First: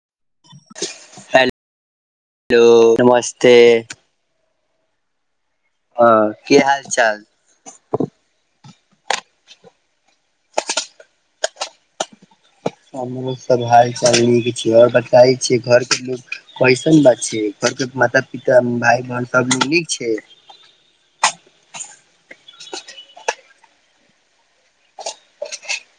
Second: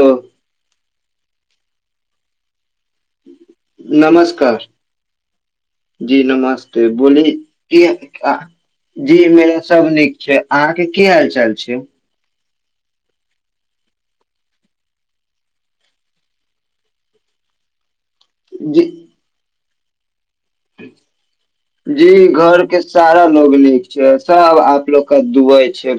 hello हे hello नमस्ते नमस्कार जी हँ की हाल नमस्ते चाल बोले की जी मेरा सब नीक छै अहाँके की हाल चाल छै हमरो सब हाल चाल नीक छै आओर बताै छियै घर के लोग कैसन बा छै के माता पिता जी भाई बहन सब लोग नीक छै [unintelligible] जी घर के सारा लोग नीक छै सब आपलोग के दुवई छै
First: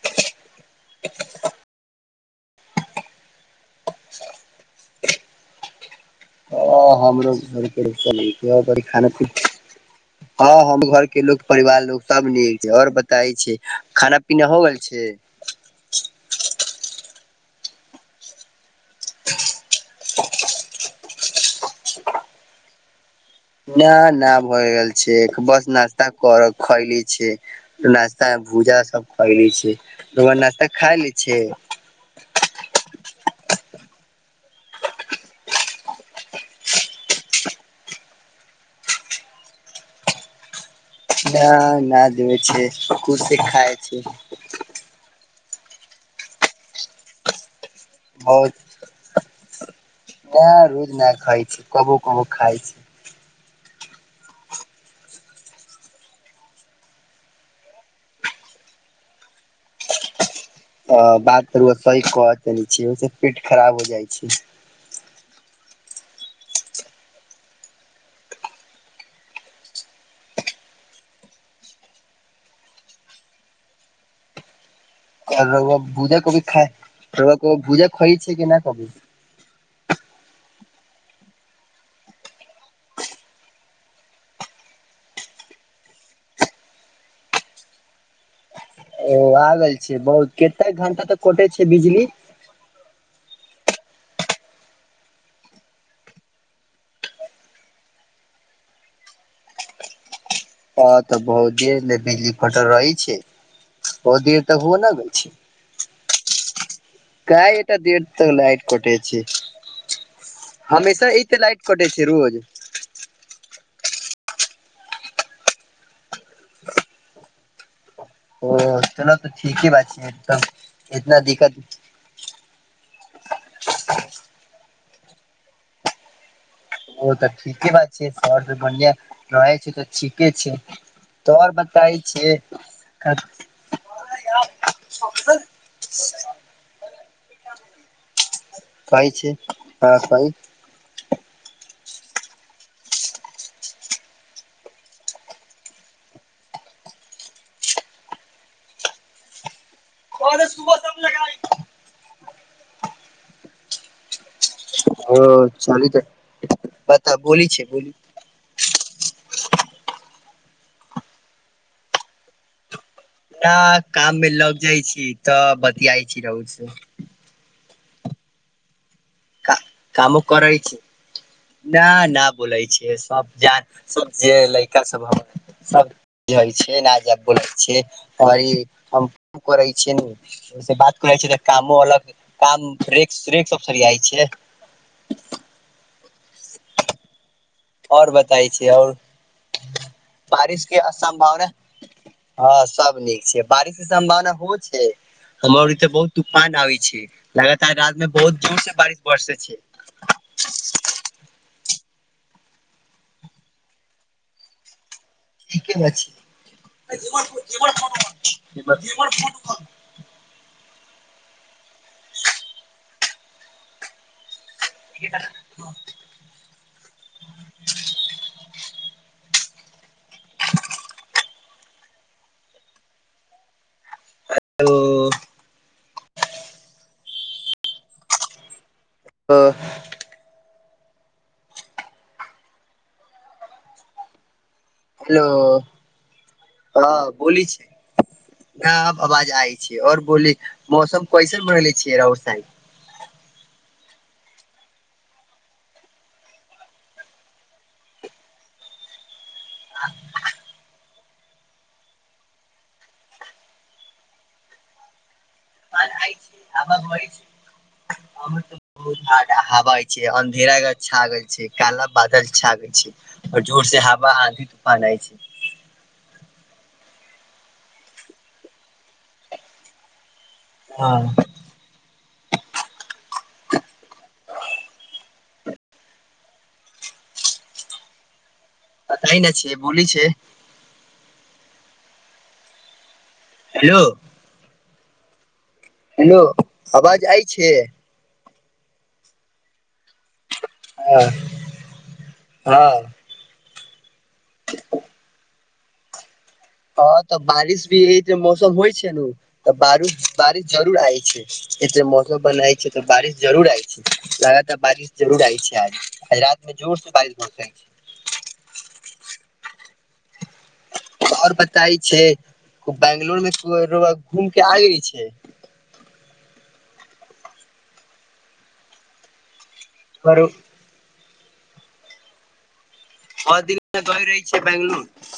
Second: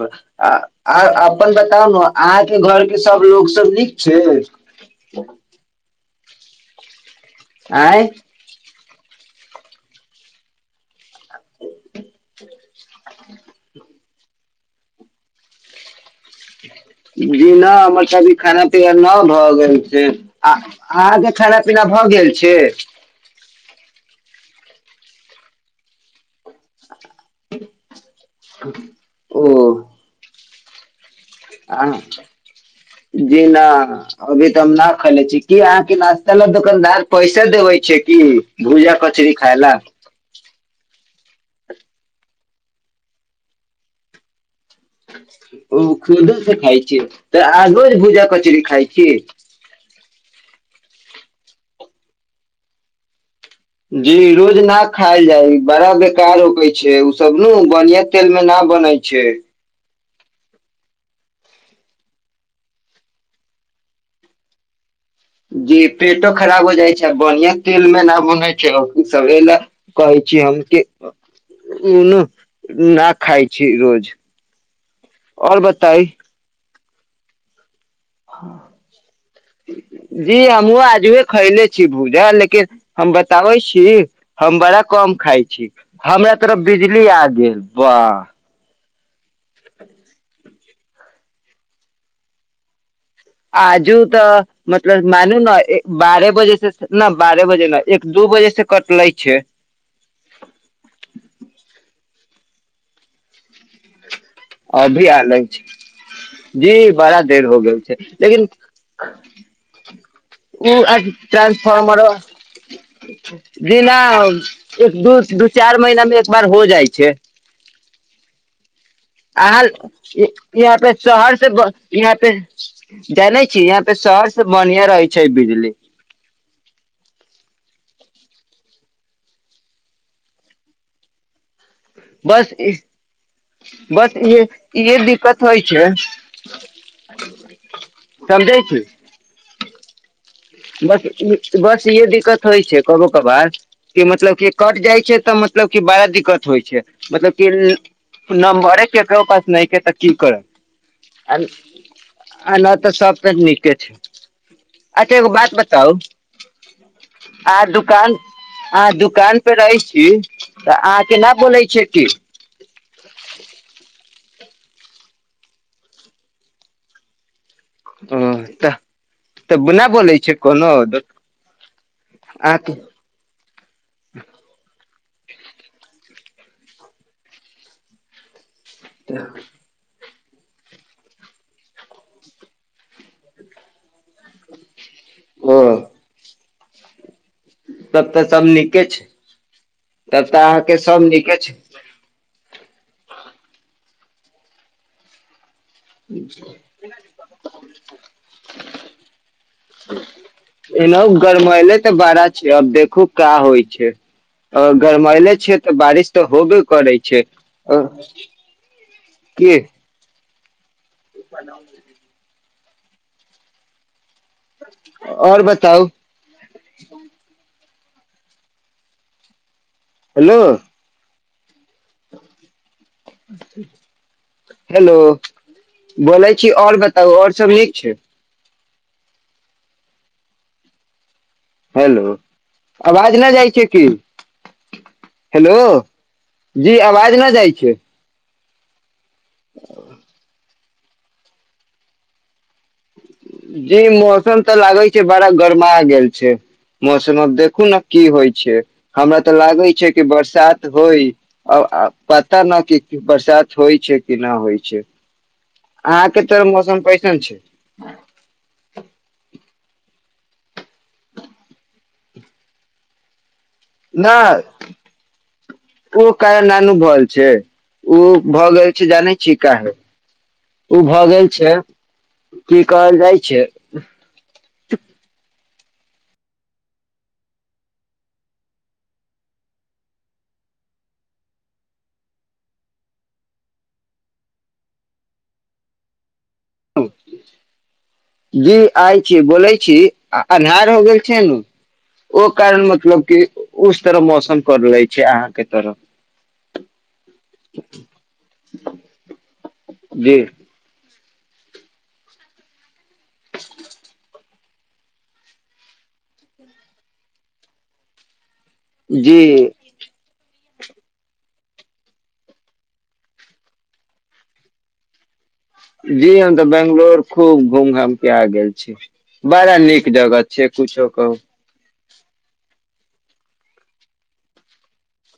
आ अपन बताउ ने अहाँके घर के सब लोकोग सब नीक छै ह ह हमरो घर आँय चली खाना पी हँ घर के ल परिवार लोको सब नीक छै आओर बताय छै खाना पीना हो गेल छै जी नहि हमर तभी खाना पीना न भऽ गेल छै आ अहाँके खाना पीना भऽ गेल छै न न भए गेल छै बस नास्ता कर खैयली नास्ता मे भूजा सब ओ खेयली छै नाास्ता खा ले आ जी नहि अभी तऽ हम न खेले छी की अहाँके नाश्ता वा दुकानदार पैसा देवे छै क कि भूजा कचरी खाय ल न न देै छै खुदसँ खाय छै ओ खुदो से खाइ छी तऽ आहाँ रोज भूजा कचरी खाइ छी नहि रोज नहि खाइ छी कबो कबो खाइ छी जी रोज न खायल जाय बड़ा बेकार होखय छै बाड़ा बेकार होखय छै उसब न बनिया तेल मे न बनय छै अ बात त रउआ सही कहतऽ नहि छ ओहिसँ पेट खराब हो जाइ छै जी पेटो खराब हो जाइ छै आ बढ़िया तेल मे न बुनै छै सब ल कहै छै हम उ न उ न खाय छी रोज आर और र बताई भूजा कभी खाइ र भूजा खइ छै कि नहि क [unintelligible] जी हमहुँ आजुए खैले छी भूजा लेकिन हम बताबै छी हम बड़ा कम खाइ छी हमरा तरफ बिजली आ गेल बाह ओ आग गेल छै बहुत कतेक घंटा तऽ कटे छै बिजली आजू तऽ मतलब मानू ने बारह बजे से नहि बारह बजे न एक दू दु बजे से कटले छै हँ तऽ बहु जे बिजली कटल रहै छै बहुत देर तक हो न अभी गेल आलै छै जी बड़ा देर काहे हो एते गेल छै देर तक लेकिन लाइट कटे छै उ हमेशा एते लाइट कटे ट्रांसफर छै रोज बिना एक दू दू चार महिना मे एक बार हो जाइ छै ओ चलऽ तऽ अ ठीके बात छै तब यहाँ पे इतना शहर से दिक्कत यहाँ पे जानै छीयै यहाँ पे शहर से बढ़िआं रहै छै बिजली ओ तऽ ठीके बात छै शहर से बढ़िआ रहै छै तऽ ठीके छै तोर ब कहइ छियै बस इ- बस इहे दिक्कत होइ छै समझै छी कहइ छै हँ कहि बस बस इहे दिक्कत होइ छै कबो कभार कि मतलब क कट जाइ छै तऽ मत मतलब क बड़ा दिक्कत होइ छै मतलब कि न मरे केकर पास नहि के तऽ की करै आ नहि तऽ सबके नीके छै अच्छा ओ एगो बात चली बताउ तऽ बता बोली आहा छै बोली दुकान आहा दुकान पे रहै छी तऽ अहाँ के न बोलै छिय की न काम मे लग जाइ छी तऽ बतियाइ छी रहु से ओ तऽ तऽना बोलै छै कोनो न न बोलै अहाँके छिय सब जान सब जे लै सब समझए छिय स बोलै छ आओर ई हम करै छियै ना ओहिसे बात करै छियै तऽ कामो अलग काम ब्रेक ब्रेक सब सरियाइ छै ह [inaudible] आओर सब बताय छै नीके आओर तब तऽ अहाँके बारिशके सब नीके असम्भावना छै हँ सब नीक छै बारिश के सम्भावना हो छै हमर इे बहुत तूफान आबै छै लगाता रात में बहुत जोर से बारिश बरसे छै एना गरमले तऽ बड़ा छै अब देखू क्या होइ छै अ गरमैले छिय ठीके तऽ न बारिश छै तऽ होबे करै छै ब की [inaudible] [inaudible] आओर बताउ [inaudible] हेलो [inaudible] हेलो बोलै छी आओर बताउ आओर सभ नीक छै अ हेलो आवाज नहि जाइ छै की हेलो जी हँ आवाज न बोली जाइ छै न आब आवाज आय छै आओर बोली मौसम कैसन बनले छियै राउर साइड जी मौसम तऽ लागै छै बड़ा गरमा गेल छै मौसम अब देखू ने की होइ छै हमरा तऽ लागे छै कि बरसात होइ अब पता न कि बरसात होइ छै कि नहि होइ छै अहाँके मौसम कैसन छै हवा छै अन्धेरा छा आ गेल छै काला बादल छा गेल छै आओर जोर से न हवा आधी तूफान आइ छै नानुभल छै ओ भऽ गेल छै जानै छि काहे ओ हँ भऽ गेल छै की कहल जाइ छै क तइ न छै बोल छै हेलो हेलो अवाज आइ छै जी आइ छै बोलै छी आ अन्हार हो गेल हँ छै नु ओ कारण हँ मतलब कि उ तरफ मौसम करले छै अहाँके तरफ हँ तऽ बारिश भी ई जे मौसम होइ छै ने तऽ बारिश जी बारिश जरूर आय छै एते मौसम बनाय छै तऽ बारिश जरुर आइ छै ल तऽ बारिश जरूर आइ छै आज आ रात में जोर से बारिश भ सकै छै जी [unintelligible] आओर बताय छै बंगलोर मे घूम के आगे छै जी हम तऽ बंगलोर खूब घूम घाम के आ गेल छी बड़ा नीक जगह छै बहुत कुछो कहू ओ दिनमे गइ रहै छै बंगलोर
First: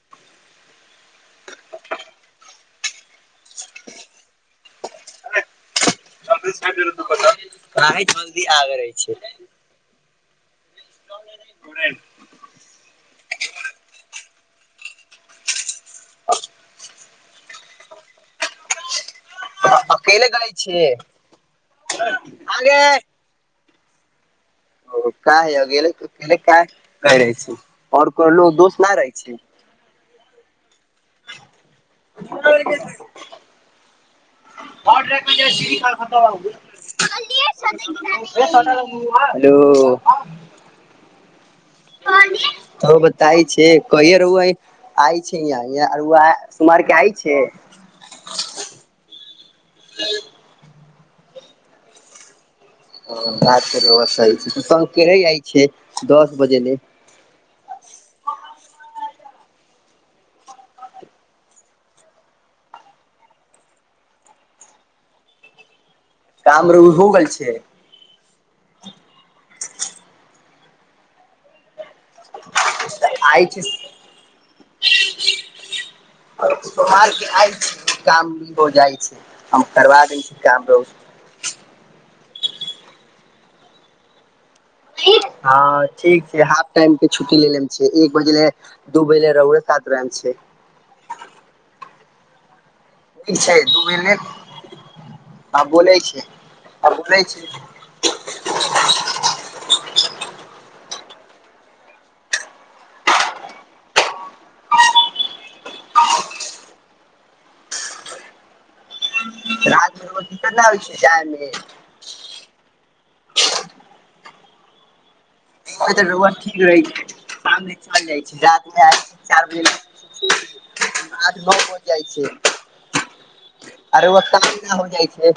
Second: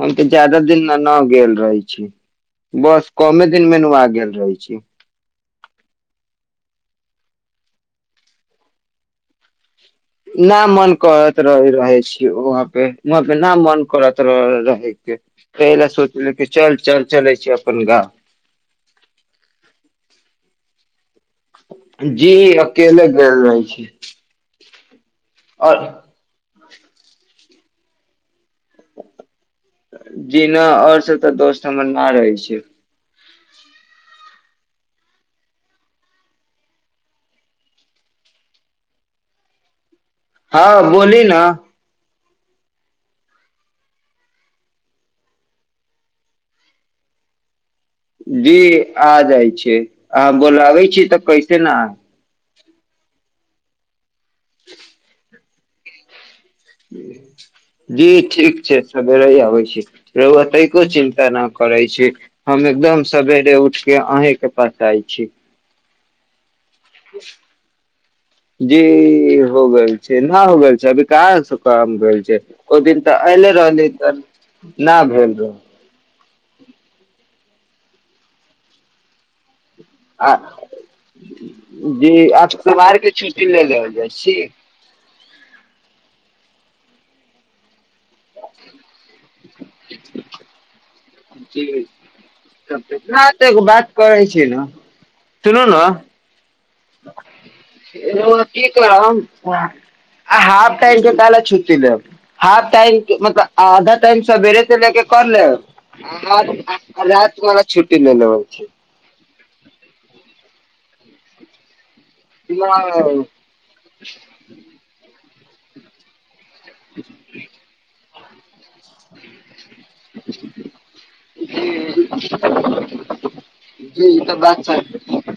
हम तऽ ज्यादा दिन न न गेल रहै छी बस कमे दिन मेनू आगेल रहै छी काहे जल्दी आग रह छै न मन करत रह रहे छी वहाँ पे वहाँ पे ना मन करत रहयके तय लय सोचले के चल चल चलै छै अपन गाँव अकेले गै छै जी अकेले गेल रहि छियै ओ काहे आ गेलै तऽ गेले काहे कहि रहै छी आओर कहलौं दोस्त ना रहै छै जी ना और सब तऽ दोस्त हमर न रहै छै [unintelligible] हेलो हँ बोलही न तऽ बताय छै कहिया रउआ आइ छै यहाँ रौआ सोमवार के आइ छै जी आ जाइ छै अहाँ बोलाबै छी तऽ कैसे न आ ह रातके रउआ सहि छै तऽ संग रहि जाइ छै दस बजे ले [inaudible] जी ठीक छै सबेरे ही आबै छी रौएतैको चिन्ता न करै छी हमे एकदम सवेरे उठ के अहीं के पास आय छी काम रौउर हो गेल छै जी हो गेल छै न हो गेल छै अभी कहाँसँ काम भेल छै ओ दिन तऽ आइ अयले छै रहली तर ना भेल रह सोमवारके आइ छै काम भऽ जाइ छै हम करबा दै आ छी काम रउड़ शुक्रवार के छुट्टी ले लेल जाइ छी हँ ठीक छै हाफ टाइम के छुट्टी ले ले एक बजलय दू बजलय रहुड़े साथ रहम छै जी ठीक छै दू बात बजे ले करै छी न सुनू आ न बोलै छै आ बोलै छै र‌उरा कि करम छुटी लेब हाफ टाइम मतलब आधा टाइम सवेरे से लेके कर ले मरा छुट्टी ल लबै छै राजमे रोजी करना होै छै जायमे जी [unintelligible] [unintelligible] रहै छै साम‌ में चल जाइ छै रातिमे आ चारि बजे आठ नौ बज जाइ छै जी अरे व ई तऽ काम बात न हो सही जाइ छै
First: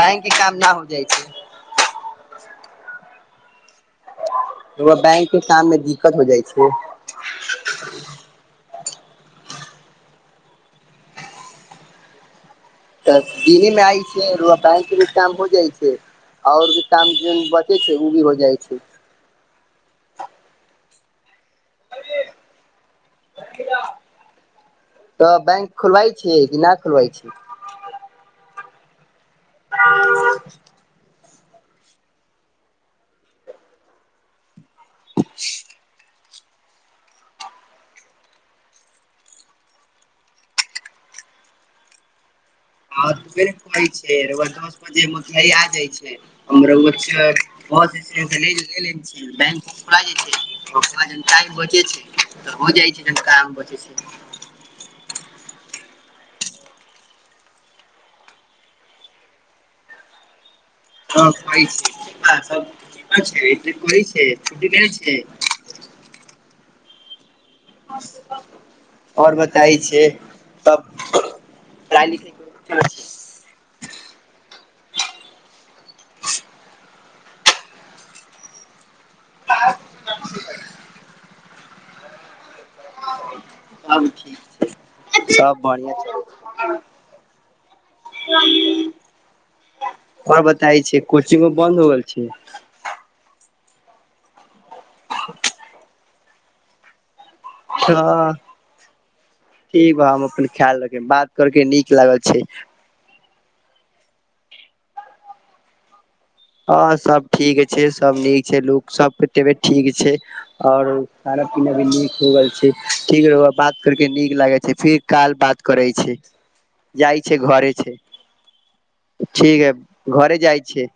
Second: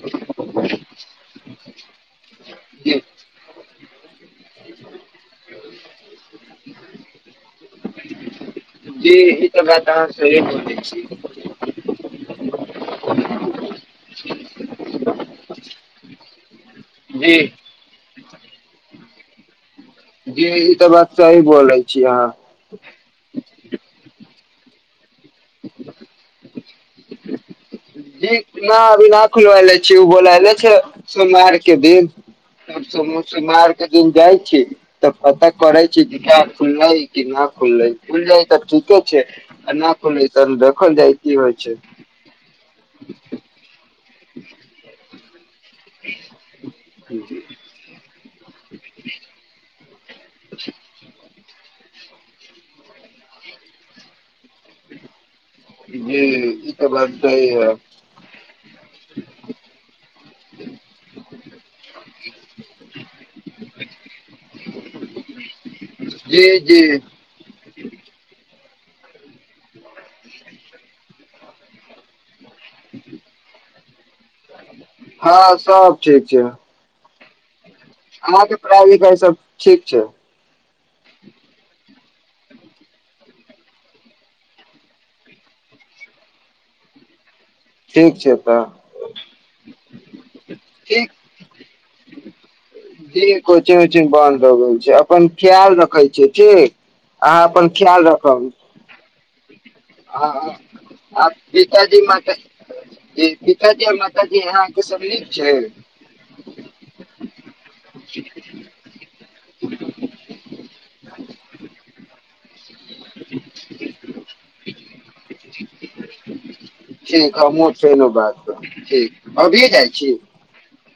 बैंक के काम न हो जाइ छै जी बैंक के काम मे दिक्कत हो जाय छै जी ई त बात अहाँ सही बोलले छियै तऽ दीही मे आइ छै बैंक भी काम हो जाइ छै आओर भी काम जी जे बचे छै ओ भी हो जाइ छै जी ई तऽ बात सही बोलै छी अहाँ तऽ बैंक खोलवाय छियै कि नाय खोलवाय छियै जी न अभी ना खुलवले छी उ बोलेयले छै सोमवार के दिन परसो सोमवार के दिन जाय छियै तऽ पता करै छी खुले कि ना खुलले खुल जा तऽ ठीके छै आ ना खुलले त देखल जाय की होइ छै आरे कहै छै र‌उवा दस बजे में [unintelligible] भ जाय छै जी ते काम बचैय जी ई तऽ बात सही है [unintelligible] ह छै छै कहइ छै छुी करै छै जी जी आओर बताय छै तब लाली हँ सब ठीक छै अहाँके पढ़ाई लिखाई सब ठीक छै अब कि सब बढ़िया छै ठीक छै तऽ आओर बताय छै ठीक कोचिंगो बन्द हो गेल छै जी कोचिंग उचिंग बंन्द हो गेल छै अपन ख्याल रखे छी ठीक अहाँ अपन ख्याल हँ रखब ठीक बा हम हँ अपन ख्याल रखे आ बात करके नीक पिताजी माँ लागल के छै पिताजी आ माताजी अहाँके सब नीक छै हँ सब ठीक छै सब नीक छै लोक सब तबियत ठीक छै आओर खाना पीना भी नीक हो गेल छै ठीक रउआ बात करके नीक लागै छै फिर काल बात करै छी जाइ ठीक छै हमहुँ घरे छै बात ठीक अभिये ठीके जाइ छी घरे जाइ छै